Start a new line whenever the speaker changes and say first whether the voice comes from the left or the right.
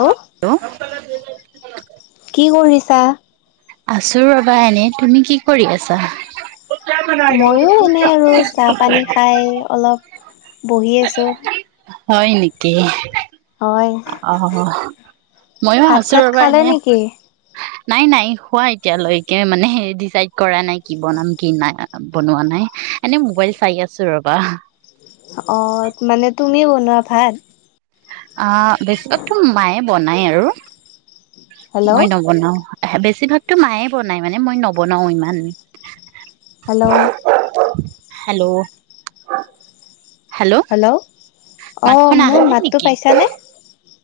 left: Hello কি কৰিছে চাহ
right: আছো ৰবা এনে তুমি কি কৰি আছা
left: মই এনে আৰু চাহ পানী খাই অলপ বহি আছো
right: হয় নেকি
left: হয়,
right: আহ ময়ো
left: ভাত
right: আছো ৰ
left: চাত
right: পৰা
left: খালে
right: এনে
left: নেকি?
right: নাই নাই হোৱা এতিয়ালৈকে মানে ডিচাইড কৰা নাই কি বনাম কি নাই বনোৱা নাই এনে মোবাইল চাই আছো ৰবা
left: অ' মানে তুমি বনোৱা ভাত?
right: অ বেছিভাগতো মায়ে বনাই আৰু মই
left: হেল্ল'
right: নবনাও আহ বেছি বেছিভাগতো মায়ে বনাই মানে মই নবনাও ইমান
left: হেল্ল'
right: হেল্ল'
left: হেল্ল' অঁ
right: মাতখন আহা
left: মোৰ
right: নাই
left: মাতটো
right: নেকি
left: পাইছানে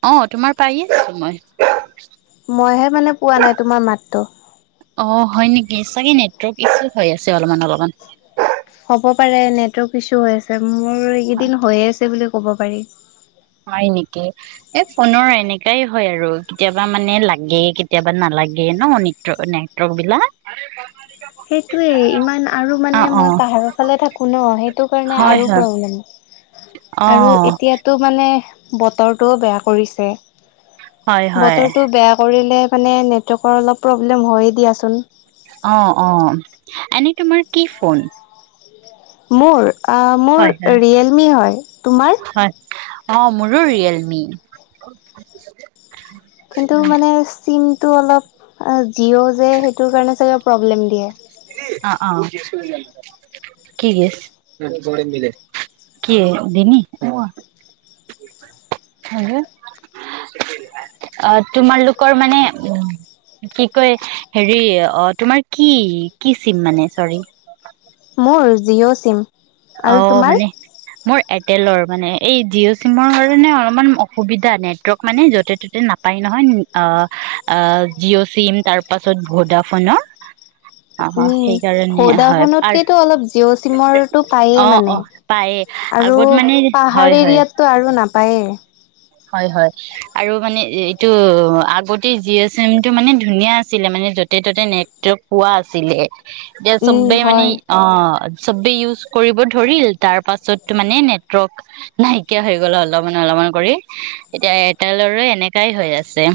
right: অ তোমাৰ পায়ে আছো মই
left: মইহে মানে পোৱা নাই তোমাৰ মাতটো
right: অ হয় নেকি চাগে নেটৱৰ্ক ইছু হৈ আছে অলপমান অলপমান
left: হ'ব পাৰে নেটৱৰ্ক ইচো হৈ আছে মোৰ এইকেইদিন হৈয়ে আছে বুলি ক ক'ব পাৰি
right: হয় এনেকে এই ফোনৰ এনেকাই হয় আৰু কেতিয়াবা মানে লাগে কেতিয়াবা নালাগে ন ন নেটৱৰ্ক বিলাক
left: সেইটোৱেই ইমান আৰু মানে
right: অ',
left: মই
right: অ',
left: পাহাৰৰ ফালে থাকো ন সেইটো কাৰণে
right: হয়,
left: আৰু
right: হয়,
left: প্ৰব্লেম আৰু
right: অ',
left: এতিয়াতো মানে বতৰটোও বেয়া কৰিছে
right: হয়, হয়,
left: বতৰটো বেয়া কৰিলে মানে নেটৱৰ্কৰ অলপ প্ৰব্লেম হয়য়ে দিয়াচোন।
right: অ' অ' এনেই তোমাৰ কি ফোন?
left: মোৰ মোৰ
right: হয়, হয়,
left: ৰিয়েলমি হয়। তোমাৰ?
right: হয়, অ', মোৰো ৰিয়েলমি [inaudible]
left: কিন্তু মানে ছিমটো অলপ জিঅ' যে সেইটোৰ কাৰণে চাগে প্ৰব্লেম দিয়ে
right: অ' অ' কি কি দি অ হল অ তোমালোকৰ মানে উ কি কয় হেৰি অ তোমাৰ কি? কি চিম মানে চৰি?
left: মোৰ জিঅ' চিম।
right: অ
left: আৰু তোমাৰ?
right: মানে মোৰ টেলৰ মানে এই জিঅ' চিমৰ কাৰণে অলপমান অসুবিধা নেটৱৰ্ক মানে য'তে ত'তে নাপায় নহয় অ' আহ জিঅ' চিম তাৰ পাছত ভোডা ফোনৰ।
left: উম
right: আৰু
left: ভোডাফোনতকেতো অলপ জিঅ' চিমৰটো পায়।
right: অ
left: এ মানে
right: অ পায়ে
left: আৰু
right: আগত মানে হয়
left: পাহাৰ
right: হয়
left: এৰিয়াতটো আৰু নাপ পায়
right: হয় হয় আৰু মানে এইটো আগতে জিঅ' চিমটো মানে ধুনীয়া আছিলে মানে য'তে ত'তে নেটৱৰ্ক পোৱা আছিলে। এতিয়া
left: উম
right: চবে মানে
left: হয়।
right: অ', চবে ইউজ কৰিব ধৰিল তাৰ পাছত মানে নেটৱৰ্ক নাইকিয়া হৈ গ'ল অলপমান অলপমান কৰি। এতিয়া এটা লৰা এনেকাই হৈ আছে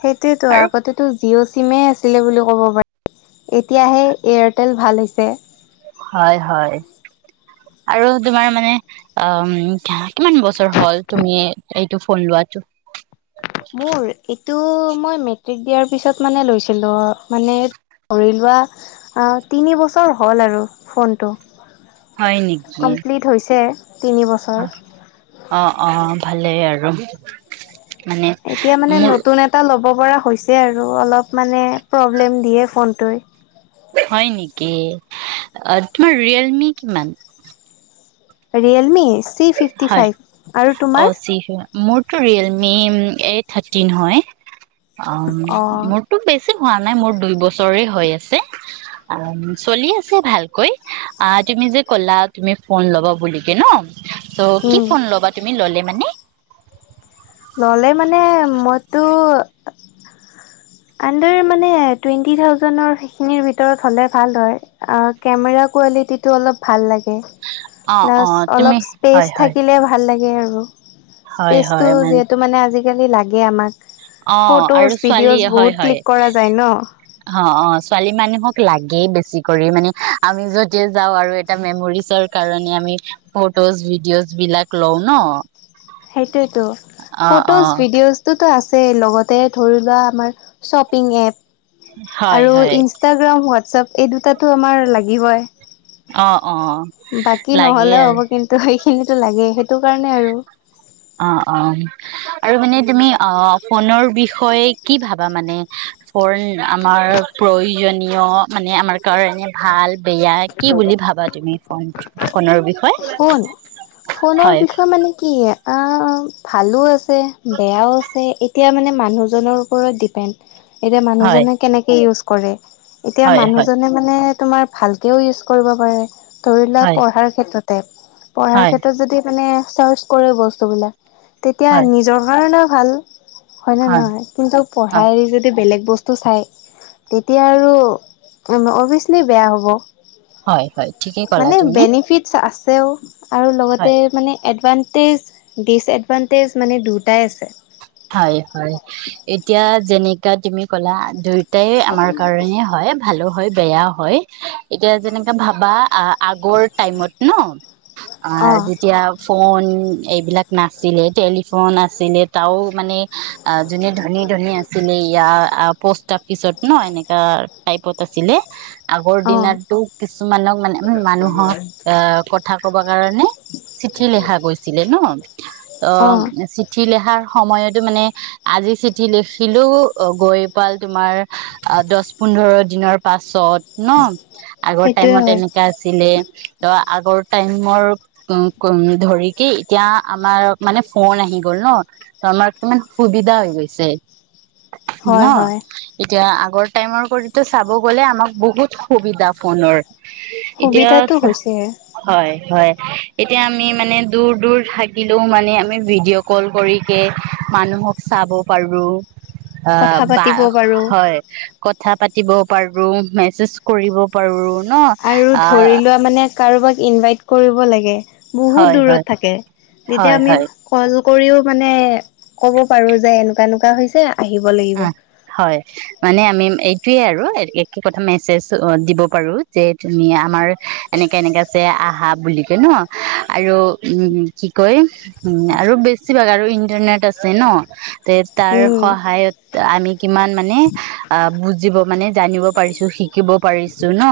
left: সেইটোয়েতো
right: আৰু
left: আগতেটো জিঅ' চিমে আছিলে বুলি ক'ব পাৰি এতিয়াহে এয়াৰটেল ভাল হৈছে।
right: হয় হয় আৰু তোমাৰ মানে অ কিমান বছৰ হ'ল তুমি এইটো ফোন লোৱাটো?
left: মোৰ টো মই মেট্ৰিক দিয়াৰ পিছত মানে লৈছিলো মানে ধৰি লোৱা তিনি বছৰ হ'ল আৰু ফোনটো।
right: হয় নেকি
left: কমপ্লিট হৈছে। তিনি বছৰ
right: অ' অ' ভালেই আৰু। [inaudible]
left: এতিয়া মানে
right: মোৰ
left: নতুন এটা ল'ব ল'ব পৰা হৈছে আৰু অলপ মানে প্ৰব্লেম দিয়ে ফোনটোৱে
right: হয় নেকি তোমাৰ ৰিয়েলমি কিমান?
left: ৰিয়েলমি চি ফিফটি ফাইভ আৰু তোমাৰ?
right: মোৰতটো ৰিয়েলমি এই থাৰ্টিন হয়। অ
left: অঁ
right: মটো পেছা হোৱা নাই মোৰ দুই বছৰে হৈ আছে অ চলি আছে ভালকৈ আহ তুমি যে কলা তুমি ফোন ল'বা বুলিকে ন ত' কি
left: উম
right: ফোন ল'বা তুমি ল'লে। মানে
left: ল'লে মানে মইতো আনডাৰ মানে টুৱেণ্টি থাজেডৰ সেইখিনিৰ ভিতৰত হ'লে ভাল হয় কেমেৰা কোৱালিটিটো অলপ ভাল লাগ
right: অ অ তুমি
left: অলপ
right: হয়
left: স্পেচ
right: হয়
left: থাকিলে ভাল লাগে। থাকে আৰু
right: হয় হয়
left: স্পেচটো যিহেতু মানে আজি আজিকালি লাগে আমাক।
right: অ
left: ফটোজ
right: আৰু
left: ভিডিঅ'জ
right: ছোৱালীয়ে। হয়
left: বহুত
right: হয়
left: ক্লিক কৰা যায় ন
right: অ অ ছোৱালী মানুহক লাগেই বেছি কৰি মানে আমি যদি যাওঁ আৰু এটা মেমৰিজৰ কাৰণে আমি ফটোজ ভিডিঅ'জ বিলাক লওঁ ন।
left: সেইটোয়েটো
right: অ অ
left: ফটোজ ভিডিঅজটো। টো আছে লগতে ধৰি লোৱা আমাৰ শ্বপিং এপ
right: হয়
left: আৰু
right: হয়
left: ইনষ্টাগ্ৰাম হোৱাটছপ। এই দুটাটো আমাৰ লাগি হয়।
right: অ অ
left: বাকী
right: লাগে
left: নহলেও
right: আৰু
left: হ'ব কিন্তু। খিনিতো লাগে সেইটো কাৰণে আৰু
right: অ অ আৰু মানে তুমি অ ফোনৰ বিষয়ে কি ভাবা মানে ফোন আমাৰ প্ৰয়োজনীয় মানে আমাৰ কাৰণে ভাল। বেয়া কি বুলি ভাবা তুমি ফোন। ফোনৰ বিষয়ে
left: ফোন ফোনৰ
right: হয়
left: বিষয়ে মানে কি? ভালো আছে বেয়াও আছে এতিয়া মানে মানুহজনৰ ওপৰত ডিপেণ্ড। এতিয়া
right: হয়
left: মানুহজনে কেনেকে ইউজ কৰে। এতিয়া
right: হয় হয়
left: মানুহজনে মানে। তোমাৰ ভালকে ইউজ কৰিব পাৰে। ধৰিলক [unintelligible]
right: হয়
left: পঢ়াৰ
right: হয়
left: ক্ষেত্ৰত যদি মানে চাৰ্চ কৰে বস্তুবিলাক। তেতিয়া
right: হয়
left: নিজৰ কাৰণে ভাল হয়নে
right: হয়
left: নহয় কিন্তু
right: হয়
left: পঢ়াই যদি বেলেগ বস্তু চাই তেতিয়া আৰু অভিয়াচলি বেয়া হ'ব
right: হয় হয় ঠিকেই কলা তুমি।
left: চা আছেও আৰু
right: হয়
left: লগতে মানে এডভানটেজ ডিচএডভানটেজ মানে দুটাই আছে।
right: হয় হয় এতিয়া যেনেকা তুমি ক'লা ধৰি এটাই আমাৰ কাৰণে হয় ভালো হয় বেয়া হয়। হয় এতিয়া যেনেকা ভাবা আ আগৰ টাইমত ন
left: অ',
right: যেতিয়া ফোন এইবিলাক নাছিলে টেলিফোন আছিলে তও মানে, অ যোনে ধনী ধনী আছিলে ইয়াৰ পোষ্টাপিত অফিচত ন এনেকা টাইপত আছিলে। আগৰ
left: অ',
right: দিনো কিছুমানক মানে মানুহক আহ কথা কব কাৰণে চিঠি লিখা গৈছিলে ন অ চিঠি লিখা সময়তো মানে আজি চিঠি লিখিলো গৈ পাল তোমাৰ দহ পোন্ধৰ দিনৰ পাছত ন আগৰ
left: সেইটোৱে
right: টাইমত
left: হয়,
right: এনেকা আছিলে ত আগৰ টাইমৰ ধৰি কি এতিয়া আমাৰ মানে ফোন আহি গ'ল ন ত আমাৰ কিমান সুবিধা হৈ গৈছে।
left: হয়,
right: ন
left: হয়।
right: এতিয়া আগৰ টাইমৰ কৰিতো চাব গ'লে আমাক বহুত সুবিধা ফোনৰ।
left: সুবিধাটো
right: এতিয়া
left: হৈছেহে
right: হয় হয় এতিয়া আমি মানে দূৰ দূৰ থাকিলেও মানে আমি ভি মানুহক চাব পাৰো আহ
left: কথা
right: বা
left: পাতিব পাৰো।
right: হয় ক কথা পাতিব পাৰোঁ মেছেজ কৰিব পাৰোঁ
left: আৰু ধৰি লোৱা মানে কাৰোবাক ইনভাইট কৰিব লাগে বহুত
right: হয়
left: দূৰত
right: হয়
left: থাকে তেতিয়া
right: হয়
left: আমি
right: হয়
left: কল কৰিও মানে ক'ব পাৰো যে এনেকুৱা এনেকুৱা হৈছে। আহিব লাগিব।
right: অ হয় মানে আমি এই সয়ে আৰু একে কথা মেছেজ দিব পাৰো যে তুমি আমাৰ এনেকাে এনেকাে আছে আহা বুলি কয় ন আৰু উম কি কয় উম আৰু বেছিভাগ আৰু ইন্টাৰনেট আছে ন! তে তাৰ
left: উম,
right: সহায়ত আমি কিমান মানে, অ বুজিব মানে জানিব পাৰিছোঁ শিক শিকিব পাৰিছোঁ ন।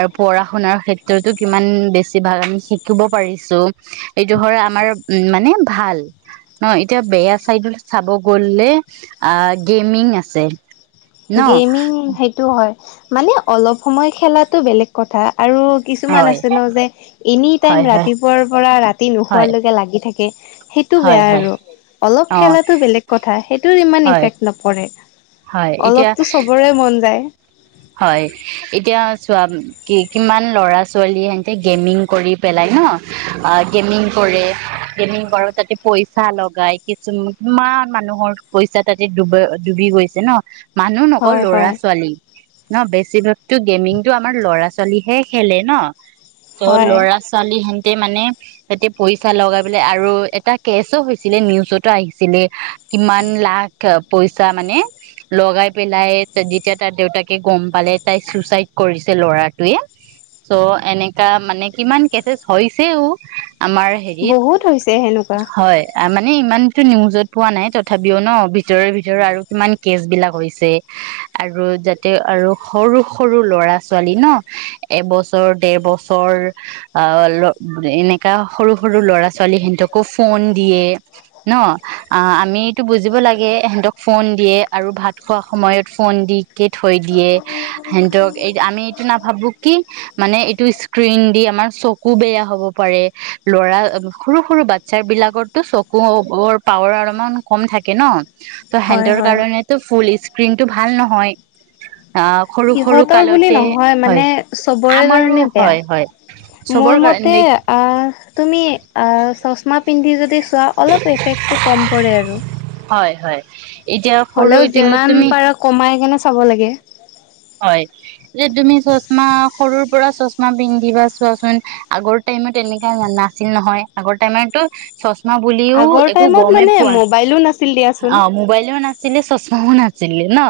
right: আৰু পঢ়া শুনাৰ ক্ষেত্ৰতো কিমান বেছি ভাগ আমি শিকিব পাৰিছোঁ। এইটো হয় আমাৰ, উ, মানে ভাল। ন এতিয়া বেয়া চাইডত চাব গ'লে আঁ, গেমিং আছে ন
left: গেইমিং, সেইটোও হয়। মানে অলপ সময় খেলাটো বেলেগ কথা। আৰু কিছুমান
right: হয়
left: আছে ন, যে এনি
right: হয়
left: টাইম
right: হয়
left: ৰাতিপুৱাৰ পৰা [unintelligible] তি
right: হয়
left: নুশুৱাৰলৈকে লাগি থাকে। কি সেইটো
right: হয়
left: বেয়া
right: হয়
left: আৰু। অলপ
right: অ
left: খেলাটো বেলেগ কথা, সেইটোৰ ইমান
right: হয়
left: ইফেক্ট নপৰে।
right: হয় এতিয়া
left: অলপতো চবৰে মন যায়।
right: হয় এতিয়া চোৱা, কি, কিমান ল'ৰা ছোৱালী সতে গেমিং কৰি পেলাই ন, গেমিং কৰে, গেমিং কৰ তাতে পইচা লগাই, কিছু, কিমান মানুহৰ পইচা তাতে ডুব, ডুবি গৈছে ন! মানুহ নকও,
left: হয়
right: ল'ৰা
left: হয়
right: ছোৱালী। ন, বেছিভাগতো গেমিংটো, আমাৰ ল'ৰা ছোৱালীহে খেলে ন? চব
left: হয়।
right: ল'ৰা ছোৱালী সেন তাতে মানে সিহঁতে পইচা লগাই পেলাই, আৰু এটা কেচোঁ হৈছিলে, নিউজতো আহিছিলে। কিমান লাখ পইচা মানে, লগাই পেলাই, যেতিয়া তাৰ দেউতাকে গম পালে তাই চুচাইড কৰিছে, ল'ৰাটোৱে। চ' এনেকা মানে, কিমান কেচছ হৈছেও। আমাৰ হেৰিত,
left: বহুত হৈছে সেনেকুৱা
right: হয় আমাৰ। মে ইমানতো নিউজত পোৱা নাই, তথাপিও ন, ভিতৰে ভিতৰে আৰু কিমান কেচ বিলাক হৈছে। আৰু আৰু সৰু সৰু ল'ৰা ছোৱালী ন, এবছৰ ডেৰ বছৰ, অ'হ ল, এনেকা সৰু সৰু ল'ৰা ছোৱালী সিহঁতকো ফোন দিয়ে, ন, অ, আমিতটো বুজিব লাগে, সিহঁতক ফোন দিয়ে, আৰু ভাত খোৱা সময়ত ফোন দি ক থৈ দিয়ে, সিহঁতক, এই আমি এইটো নাভাবোঁ কি মানে, এইটো স্ক্ৰীণ দি, আমাৰ চকু বেয়া হ'ব পাৰে। ল'ৰা, সৰু সৰু বাচ্ছা বিলাকৰতো চকুৰ পাৱাৰ অলমান কম থাকে ন। ত'
left: হয়
right: সিহঁতৰ
left: হয়।
right: কাৰণে তো ফুল স্ক্ৰীন স্ক্ৰীণ টো ভাল নহয় আহ সৰু সৰু
left: সিহঁতৰ বুলি
right: কালতে
left: নহয়,
right: হয়
left: মানে চবৰে
right: আমাৰো
left: কাৰণে বেয়া।
right: হয় হয়
left: মোৰ
right: চবৰ
left: মতে
right: কাৰণে
left: অ'হ, তুমি অ'হ চচমা পিন্ধি যদি চোৱা অলপ এফেক্টটো কম পৰে আৰু।
right: হয় হয়! এতিয়া সৰু
left: হ'লেও
right: এতিয়া
left: যিমান
right: তুমি
left: পাৰা কমাই কেনে চাব লাগে
right: হয় যে তুমি চচমা সৰুৰ পৰা চচমা পিন্ধিবা চোৱাচোন আগৰ টাইমত এনেকা নাছিল নহয় আগৰ টাইমতো চমা [unintelligible] চমা বুলিও
left: আগৰ
right: একো
left: টাইমত
right: গমেই
left: মানে
right: পোৱা
left: মোবাইলো নাছিল দিয়াচোন
right: অ মোবাইলেও নাছিলে চশমাও নাছিল [unintelligible] ন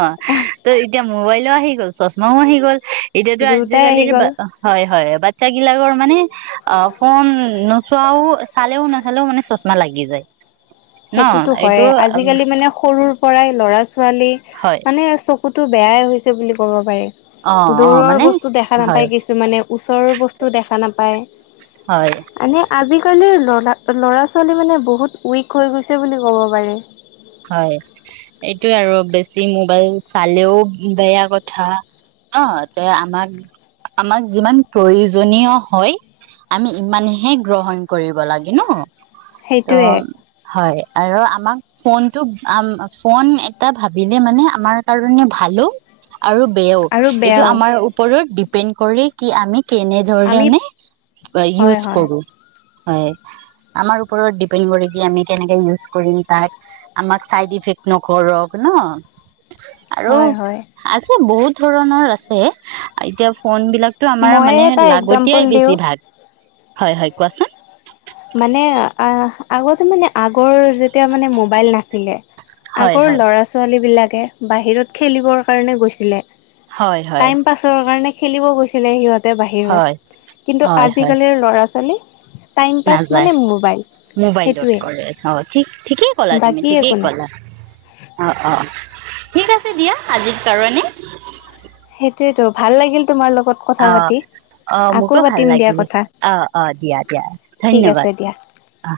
right: ত এতিয়া মোবাইলো আহি ল চশমাও আহি গ'ল এতিয়াতো
left: দুয়োটাই আহি
right: আজিকালিৰ বা
left: গ'ল।
right: হয় হয় বাচ্ছা গিলাকৰ মানে অ ফোন নোচোৱাও চালেও নাচালেও মানে চচমা লাগি যায় ন
left: সেইটোতো হয়
right: এইটো
left: আজিকালি মানে সৰু পৰাই ল'ৰা ছোৱালী
right: হয়
left: মানে কুতো বেয়াই হৈছে বুলি ক'ব পাৰি
right: অ
left: [unintelligible]
right: অ
left: দূৰৰ
right: মানে
left: বস্তু দেখা
right: হয়
left: নাপায় কিছুমানে ওচৰৰ বস্তু দেখা নাপায়
right: হয়
left: মানে আজিকালিৰ লৰা ল'ৰা ছোৱালী মানে বহুত উইক হৈ গৈছে বুলি ক'ব পাৰি
right: হয় এইটোয়ে আৰু বেছি মোবাইল চালেও বেয়া কথা অ ত আমাক আমাক যিমান প্ৰয়োজনীয় হয় আমি ইমানহে গ্ৰহণ কৰিব লাগে ন ত
left: সেইটোৱে
right: হয় আৰু মমাক [unintelligible] ফোনটো, ফোন এটা ভাবিলে মানে আমাৰ কাৰণে ভালো। আৰু বেয়াও,
left: আৰু
right: এইটো
left: বেয়াও
right: আমাৰ ওপৰৰ পণ্ড কৰে কি আমি। [unintelligible] কেনে
left: আমি
right: ধৰেণনে
left: হয়
right: ইউজ
left: হয়
right: কৰো। হয় ।আমাৰ ওপৰত ডিপেণ্ড কৰে, কি আমি কেনেকে, ইউজ কৰিম তাক। আমাক চাইড ইফেক্ট নকৰক ন। আৰু
left: হয় হয়।
right: আছে বহুত। ধৰণৰ আছে। এতিয়া ফ'ন বিলাকতো আমাৰ
left: মইয়ে
right: মানে
left: এটা এক্জাম্পল
right: লাগতিয়াই বেছি
left: দিওঁ
right: ভাগ হয়', হয় কোৱাচোন?
left: মানে আগতে, মানে আগৰ যেতিয়া মানে মোবাইল নাছিলে।
right: হয়
left: আগৰ
right: হয়
left: ল'ৰা ছোৱালী বিলাক। তে বাহিৰত খেলিবৰ কাৰণে গৈছিলে।
right: হয় হয়
left: টাইম পাছৰ কাৰণে। খেলিব গৈছিলে সিহত। বাহিৰত,
right: হয়
left: কিন্ত
right: হয়
left: আজিকালিৰ লৰা চালি। Time pass. মানে মোবাইল
right: মবাইলত
left: সেইটোৱে
right: কৰে। অ, ঠিকেই ক'লা তুমি,
left: বাকী একো
right: ঠিকেই
left: নাই।
right: ক'লা। অ', অ। ঠিক আছে দিয়া, আজিৰ কাৰনে।
left: সেইটোয়েতো, ভাল লাগিল। তোমাৰ লগত কথা
right: অহ',
left: পাতি।
right: অহ
left: আকৌ
right: ।মোকো ভাল
left: পাতিম দিয়া
right: লাগিল
left: কথা
right: ।আহ, অ দিয়া দিয়া
left: ঠিক
right: ধন্যবাদ
left: আছে দিয়া।
right: ।অ।